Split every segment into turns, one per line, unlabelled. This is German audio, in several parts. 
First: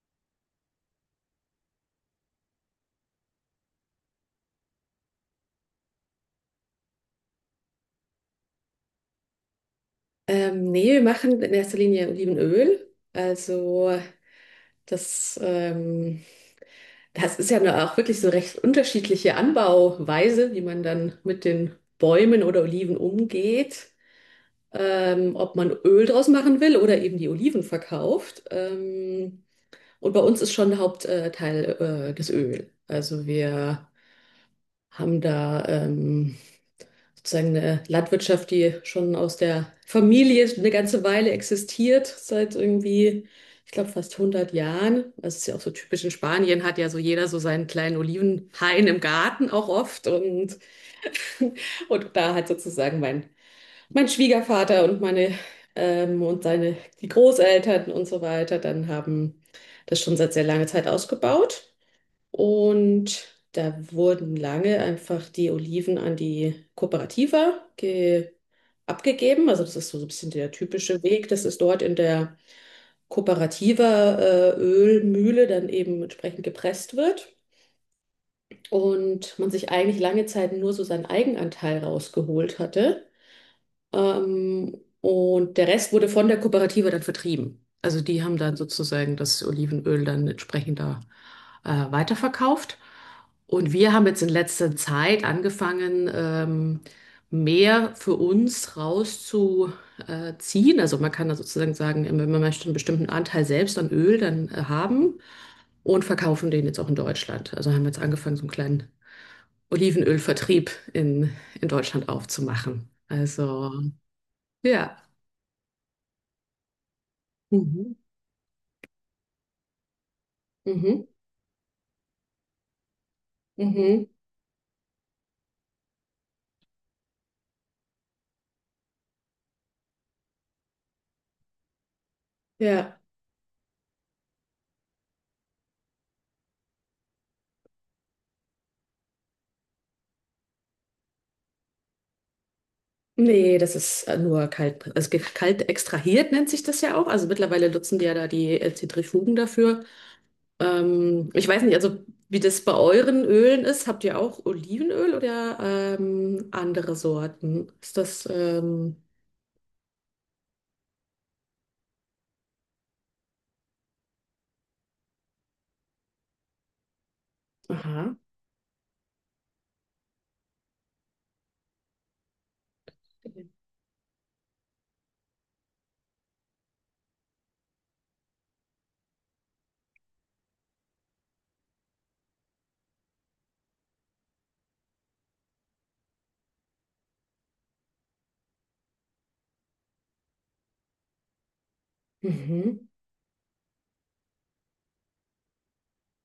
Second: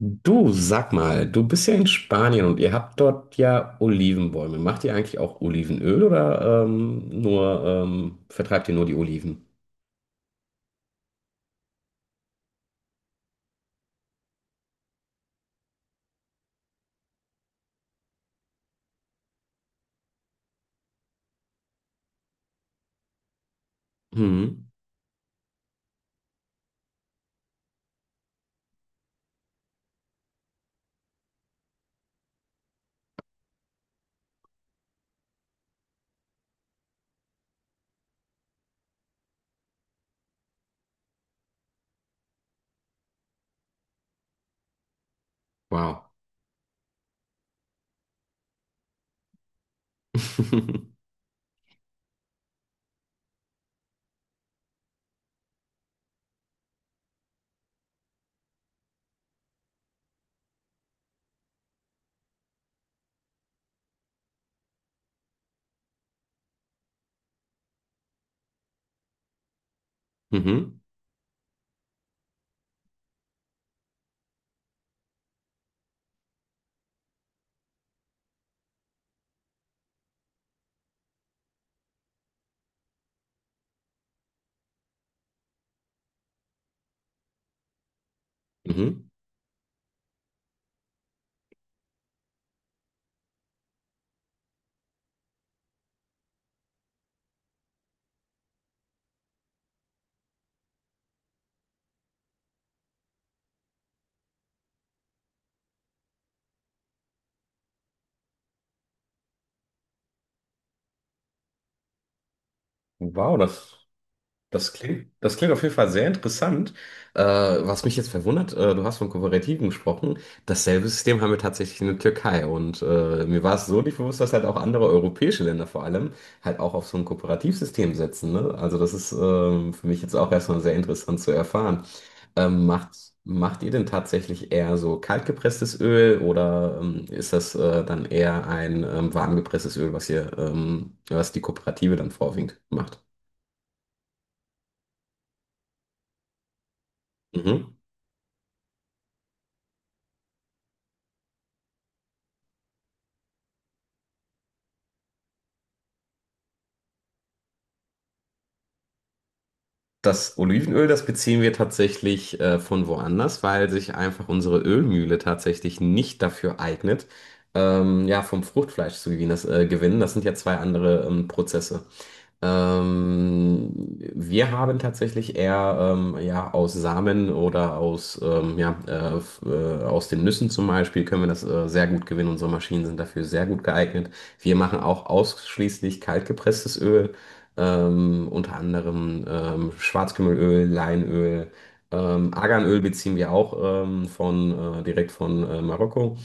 Du, sag mal, du bist ja in Spanien und ihr habt dort ja Olivenbäume. Macht ihr eigentlich auch Olivenöl oder nur vertreibt ihr nur die Oliven?
Nee, wir machen in erster Linie Olivenöl. Also das, ähm, das ist ja nur auch wirklich so recht unterschiedliche Anbauweise, wie man dann mit den Bäumen oder Oliven umgeht.
Mhm.
Ob man Öl draus machen will oder eben die Oliven verkauft. Und bei uns ist schon Hauptteil Teil, das Öl. Also wir haben da sozusagen eine Landwirtschaft, die schon aus der Familie eine ganze Weile existiert, seit ich glaube, fast 100 Jahren. Das ist ja auch so typisch
Wow.
in Spanien, hat ja so jeder so seinen kleinen Olivenhain im Garten auch oft. Und da hat sozusagen mein Schwiegervater und die Großeltern und so weiter dann haben das schon seit sehr langer Zeit ausgebaut. Und da wurden lange einfach die Oliven an die Kooperativa ge abgegeben. Also das ist so so ein bisschen der
Mhm.
typische Weg. Das ist dort in der Kooperativa Ölmühle dann eben entsprechend gepresst wird. Und man sich eigentlich lange Zeit nur so seinen Eigenanteil rausgeholt hatte. Und der Rest wurde von der Kooperative dann vertrieben. Also die haben dann
Mhm.
sozusagen das Olivenöl dann entsprechend da weiterverkauft. Und wir haben jetzt in letzter Zeit angefangen, mehr für uns rauszuziehen. Also man kann da sozusagen sagen, wenn man möchte, einen bestimmten Anteil selbst an Öl dann haben und verkaufen den jetzt auch in Deutschland. Also haben wir jetzt angefangen, so einen kleinen Olivenölvertrieb in, in Deutschland aufzumachen.
Wow,
Also
das.
ja.
Das klingt auf jeden Fall sehr interessant. Was
Mhm.
mich jetzt verwundert, du hast von Kooperativen gesprochen. Dasselbe
Mhm.
System haben wir tatsächlich in der Türkei. Und mir war es so nicht
Mhm.
bewusst, dass halt auch andere europäische Länder vor allem halt auch auf so ein Kooperativsystem setzen, ne? Also das ist für mich jetzt auch erstmal sehr interessant zu erfahren. Ähm, macht,
Ja,
macht ihr denn tatsächlich eher so kaltgepresstes Öl oder ist das dann eher ein warmgepresstes Öl, was was die Kooperative dann vorwiegend macht?
nee, das ist nur kalt, kalt extrahiert nennt sich das ja auch. Also mittlerweile
Mhm.
nutzen die ja da die Zentrifugen dafür. Ich weiß nicht, also wie das bei euren Ölen ist. Habt ihr auch Olivenöl oder andere Sorten? Ist das?
Das Olivenöl, das beziehen wir tatsächlich von woanders, weil sich einfach unsere Ölmühle tatsächlich nicht dafür eignet,
Aha.
ja, vom Fruchtfleisch zu gewinnen. Gewinnen. Das sind ja zwei andere Prozesse. Ähm, wir haben tatsächlich eher ja, aus Samen oder aus den Nüssen zum Beispiel können wir das sehr gut gewinnen. Unsere Maschinen sind dafür sehr gut geeignet. Wir machen auch ausschließlich kaltgepresstes Öl, unter anderem Schwarzkümmelöl, Leinöl. Arganöl
Mhm.
beziehen wir auch direkt von Marokko.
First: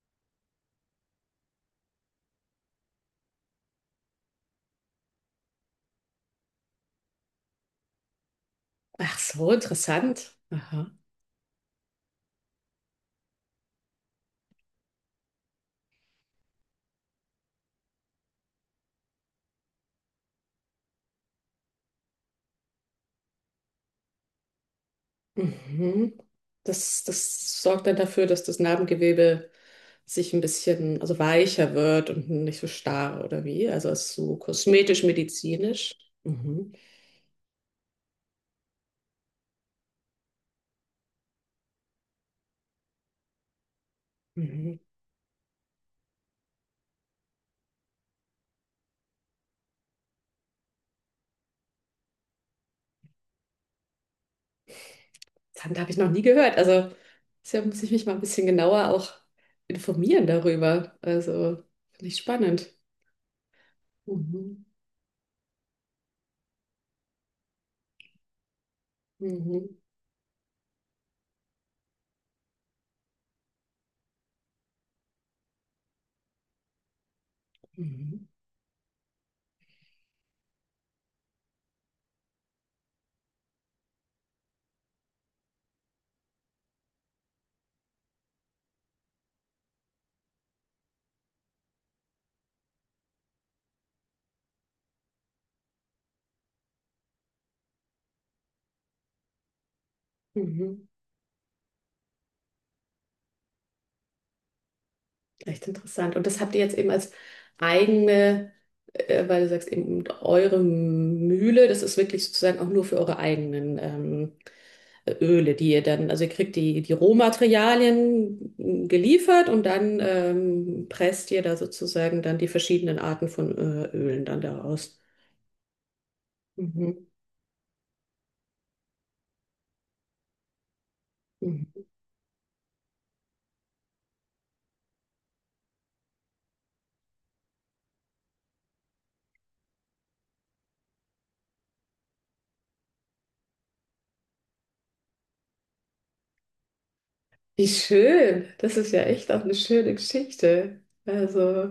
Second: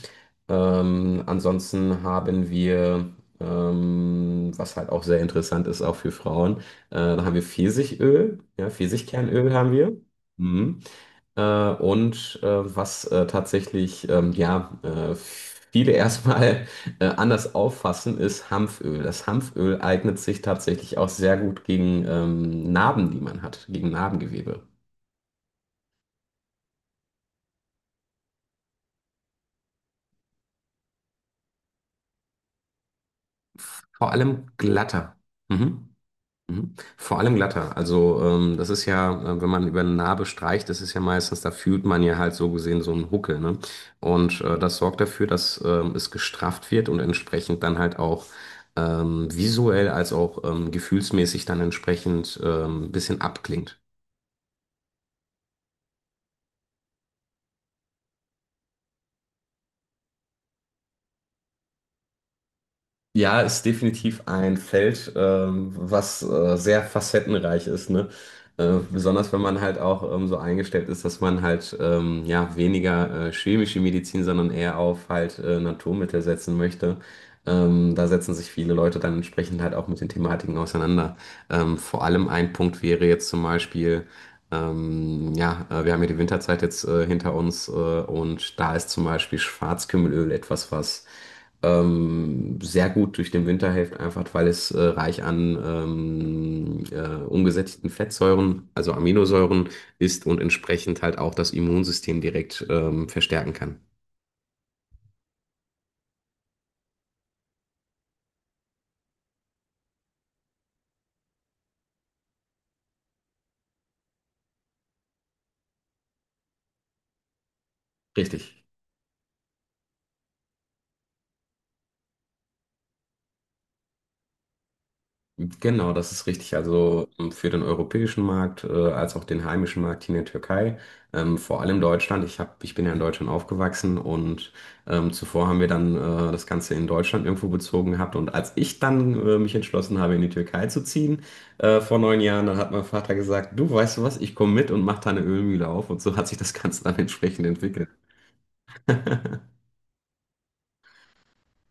Ansonsten haben wir was halt auch sehr interessant ist, auch für Frauen. Dann haben wir Pfirsichöl, ja,
Ach so,
Pfirsichkernöl haben wir.
interessant.
Mhm.
Aha.
Äh, und was tatsächlich, viele erstmal anders auffassen, ist Hanföl. Das Hanföl eignet sich tatsächlich auch sehr gut gegen Narben, die man hat, gegen Narbengewebe.
Mhm. Das, das sorgt dann dafür, dass das Narbengewebe sich ein bisschen, also weicher wird und nicht so starr oder wie. Also es
Vor
ist so
allem
kosmetisch,
glatter. Mhm.
medizinisch. Mhm.
Mhm. Vor allem glatter. Also wenn man über eine Narbe streicht, das ist ja meistens, da fühlt man ja halt so gesehen so einen Huckel, ne? Und das
Mhm.
sorgt dafür, dass es gestrafft wird und entsprechend dann halt auch visuell als auch gefühlsmäßig dann entsprechend ein bisschen abklingt.
Dann habe ich noch nie gehört. Also deshalb muss ich mich mal ein bisschen genauer auch informieren darüber. Also finde ich spannend.
Ja, ist definitiv ein
Mhm.
Feld, was sehr facettenreich ist, ne? Besonders wenn man halt
Mhm.
auch so eingestellt ist, dass man halt ja weniger chemische Medizin, sondern eher auf halt Naturmittel setzen möchte. Da
Mhm.
setzen sich viele Leute dann entsprechend halt auch mit den Thematiken auseinander. Vor allem ein Punkt wäre jetzt zum Beispiel, ja, wir haben ja die Winterzeit jetzt hinter uns und da ist zum Beispiel Schwarzkümmelöl etwas, was sehr gut durch den Winter hilft, einfach weil es reich an umgesättigten Fettsäuren, also Aminosäuren ist und
Mhm.
entsprechend halt auch das Immunsystem direkt verstärken kann.
Echt interessant. Und das habt ihr jetzt eben als eigene, weil du sagst eben eure Mühle, das ist wirklich sozusagen auch nur für eure eigenen Öle, die ihr dann, also ihr kriegt die
Richtig.
Rohmaterialien geliefert und dann presst ihr da sozusagen dann die verschiedenen Arten von Ölen dann daraus.
Genau, das ist richtig.
Mhm.
Also für den europäischen Markt, als auch den heimischen Markt hier in der Türkei, vor allem
Mhm.
Deutschland. Ich bin ja in Deutschland aufgewachsen und zuvor haben wir dann das Ganze in Deutschland irgendwo bezogen gehabt. Und als ich dann mich entschlossen habe, in die Türkei zu ziehen, vor neun Jahren, dann hat mein Vater gesagt, du weißt du was, ich komme mit und mach da eine Ölmühle auf. Und so hat sich das Ganze dann entsprechend
Wie
entwickelt.
schön. Das ist ja echt auch eine schöne Geschichte. Also,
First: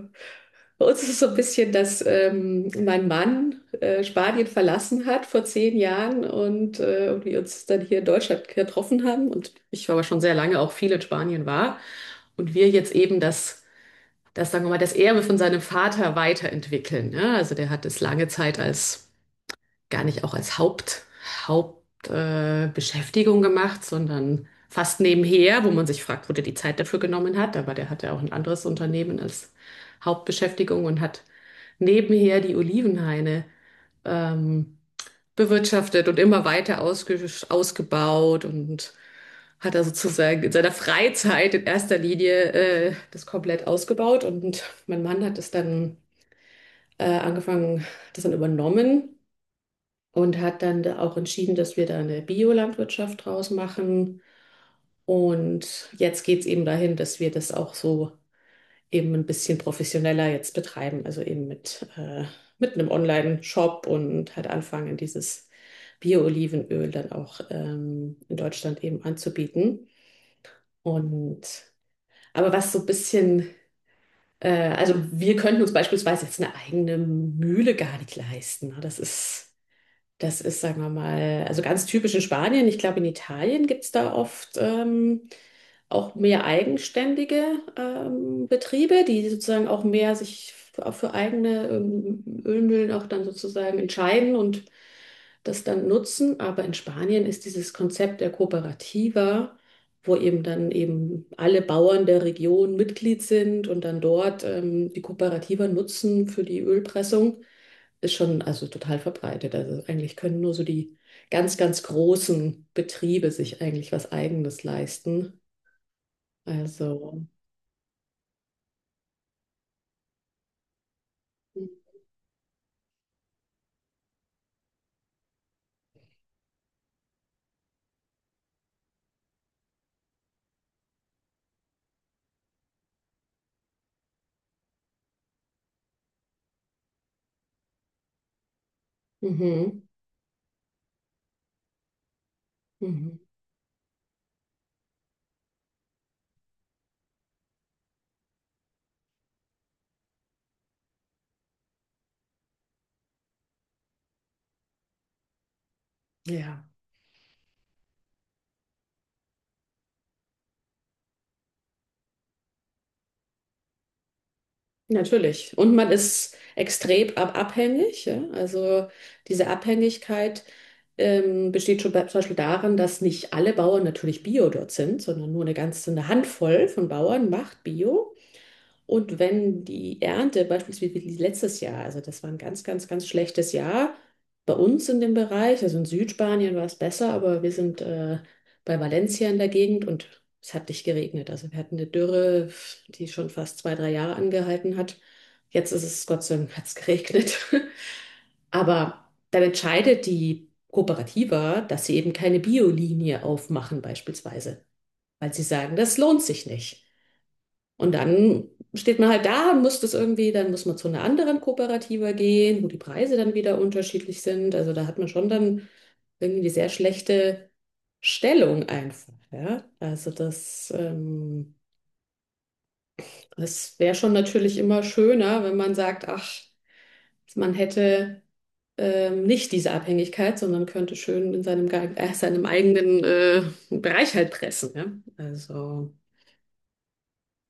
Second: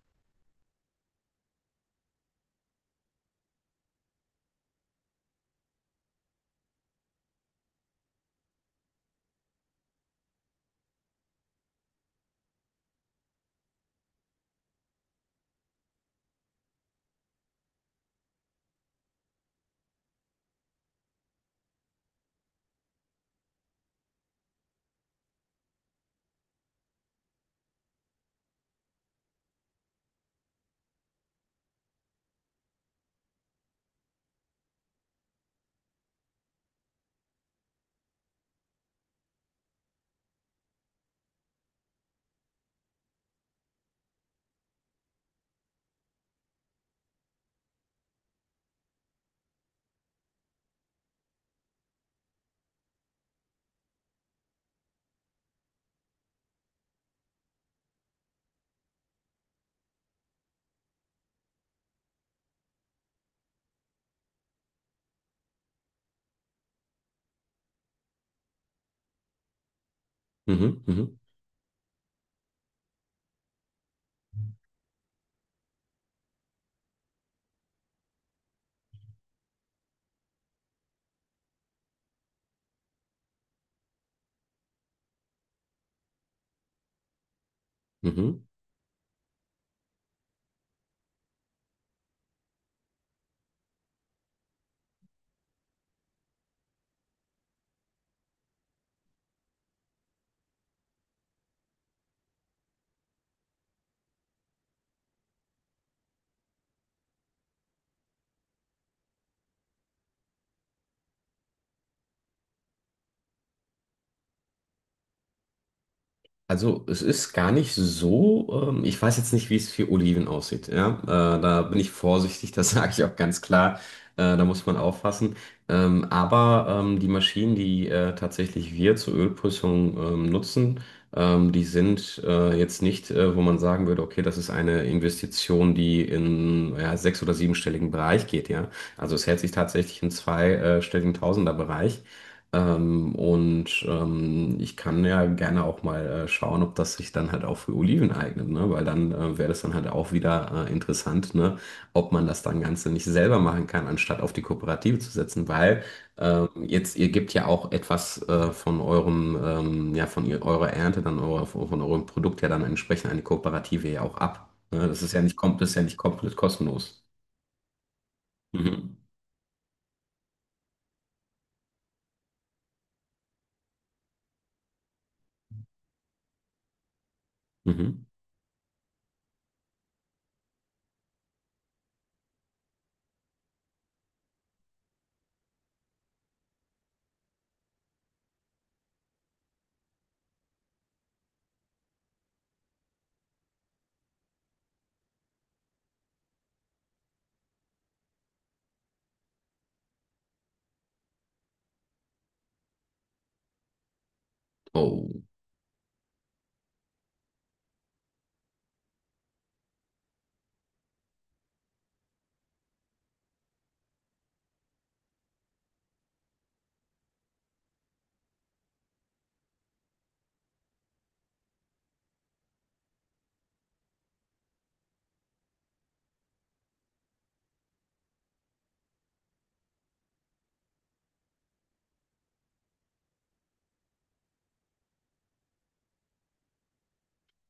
bei uns ist es so ein bisschen, dass mein Mann Spanien verlassen hat vor zehn Jahren und wir uns dann hier in Deutschland getroffen haben und ich aber schon sehr lange auch viel in Spanien war und wir jetzt eben das, sagen wir mal, das Erbe von seinem Vater weiterentwickeln. Ne? Also der hat es lange Zeit, gar nicht auch als Haupt, Hauptbeschäftigung Beschäftigung gemacht, sondern fast nebenher, wo man sich fragt, wo der die Zeit dafür genommen hat. Aber der hatte auch ein anderes Unternehmen als Hauptbeschäftigung und hat nebenher die Olivenhaine ähm, bewirtschaftet und immer weiter ausgebaut und hat er sozusagen in seiner Freizeit in erster Linie das komplett ausgebaut und mein Mann hat es dann angefangen, das dann übernommen und hat dann da auch entschieden, dass wir da eine Biolandwirtschaft draus machen und jetzt geht es eben dahin, dass wir das auch so eben ein bisschen professioneller jetzt betreiben, also eben mit einem Online-Shop und halt anfangen, dieses Bio-Olivenöl dann auch in Deutschland eben anzubieten.
Mhm, mhm,
Und aber was so ein bisschen, äh, also wir könnten uns beispielsweise jetzt eine eigene Mühle gar nicht leisten. Ne? Das ist, sagen wir mal, also ganz typisch in Spanien. Ich glaube, in Italien gibt es da oft auch mehr eigenständige
mhm.
Betriebe, die sozusagen auch mehr sich für eigene Ölmühlen auch dann sozusagen entscheiden und das dann nutzen. Aber in Spanien ist dieses Konzept der Kooperativa, wo eben dann eben alle Bauern der Region Mitglied sind und dann dort die Kooperativa nutzen für die Ölpressung, ist schon also total verbreitet. Also eigentlich können nur so die ganz, ganz großen Betriebe sich eigentlich was Eigenes leisten.
Also es
Also,
ist gar nicht so, ich weiß jetzt nicht, wie es für Oliven aussieht. Ja? Da bin ich vorsichtig, das sage ich auch ganz klar. Da muss man aufpassen. Aber die Maschinen, die tatsächlich wir zur Ölprüfung nutzen, die sind jetzt nicht, wo man sagen würde, okay, das ist eine Investition, die in ja, sechs- oder siebenstelligen Bereich geht. Ja? Also es hält sich
mhm,
tatsächlich im zweistelligen Tausenderbereich. Ähm,
mhm,
und ähm, ich kann ja gerne auch mal schauen, ob das sich dann halt auch für Oliven eignet, ne? Weil dann wäre das dann halt auch wieder interessant, ne? Ob man das dann Ganze nicht selber machen kann, anstatt auf die Kooperative zu setzen, weil
ja,
jetzt ihr gebt ja auch etwas von eurem, ja, von ihr, eurer Ernte, dann von eurem Produkt ja dann entsprechend an die Kooperative ja auch ab, ne? Das ist ja nicht,
natürlich.
das ist
Und
ja
man
nicht komplett
ist
kostenlos.
extrem ab abhängig. Ja? Also
Mhm.
diese Abhängigkeit besteht schon zum Beispiel darin, dass nicht alle Bauern natürlich Bio dort sind, sondern nur eine Handvoll von Bauern macht
Mhm.
Bio. Und wenn die Ernte beispielsweise wie letztes Jahr, also das war ein ganz, ganz, ganz schlechtes Jahr bei uns in dem Bereich, also in Südspanien war es besser, aber wir sind bei Valencia in der Gegend und es hat nicht geregnet. Also wir hatten eine Dürre, die schon fast zwei, drei Jahre angehalten hat. Jetzt ist es, Gott sei Dank, hat es geregnet. Aber dann entscheidet die Kooperativa, dass sie eben keine Biolinie aufmachen beispielsweise,
Oh.
weil sie sagen, das lohnt sich nicht. Und dann steht man halt da und muss das irgendwie, dann muss man zu einer anderen Kooperative gehen, wo die Preise dann wieder unterschiedlich sind. Also da hat man schon dann irgendwie eine sehr schlechte Stellung einfach, ja. Also das wäre schon natürlich immer schöner, wenn man sagt, ach, man hätte nicht diese Abhängigkeit, sondern könnte schön in seinem eigenen Bereich halt pressen, ja. Also,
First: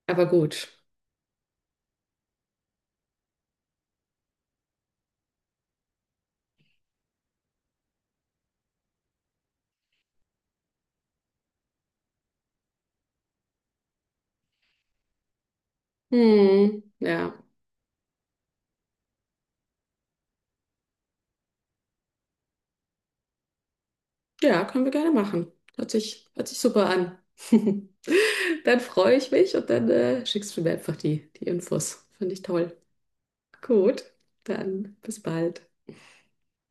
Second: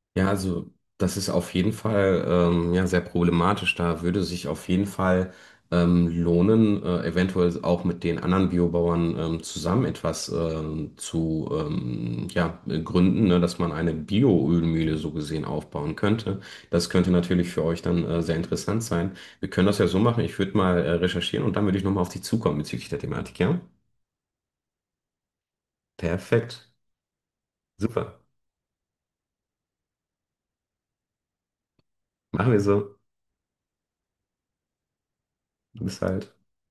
aber
Ja,
gut.
also das ist auf jeden Fall sehr problematisch. Da würde sich auf jeden Fall lohnen, eventuell auch mit den anderen Biobauern zusammen etwas zu gründen, ne, dass man eine Bioölmühle so gesehen aufbauen könnte.
Hm,
Das könnte
ja.
natürlich für euch dann sehr interessant sein. Wir können das ja so machen. Ich würde mal recherchieren und dann würde ich nochmal auf dich zukommen bezüglich der Thematik, ja?
Ja, können wir gerne machen. Hört sich
Perfekt.
super an.
Super.
Dann freue ich mich und dann schickst du mir einfach die Infos. Finde ich
Machen wir
toll.
so.
Gut, dann bis bald.
Bis halt.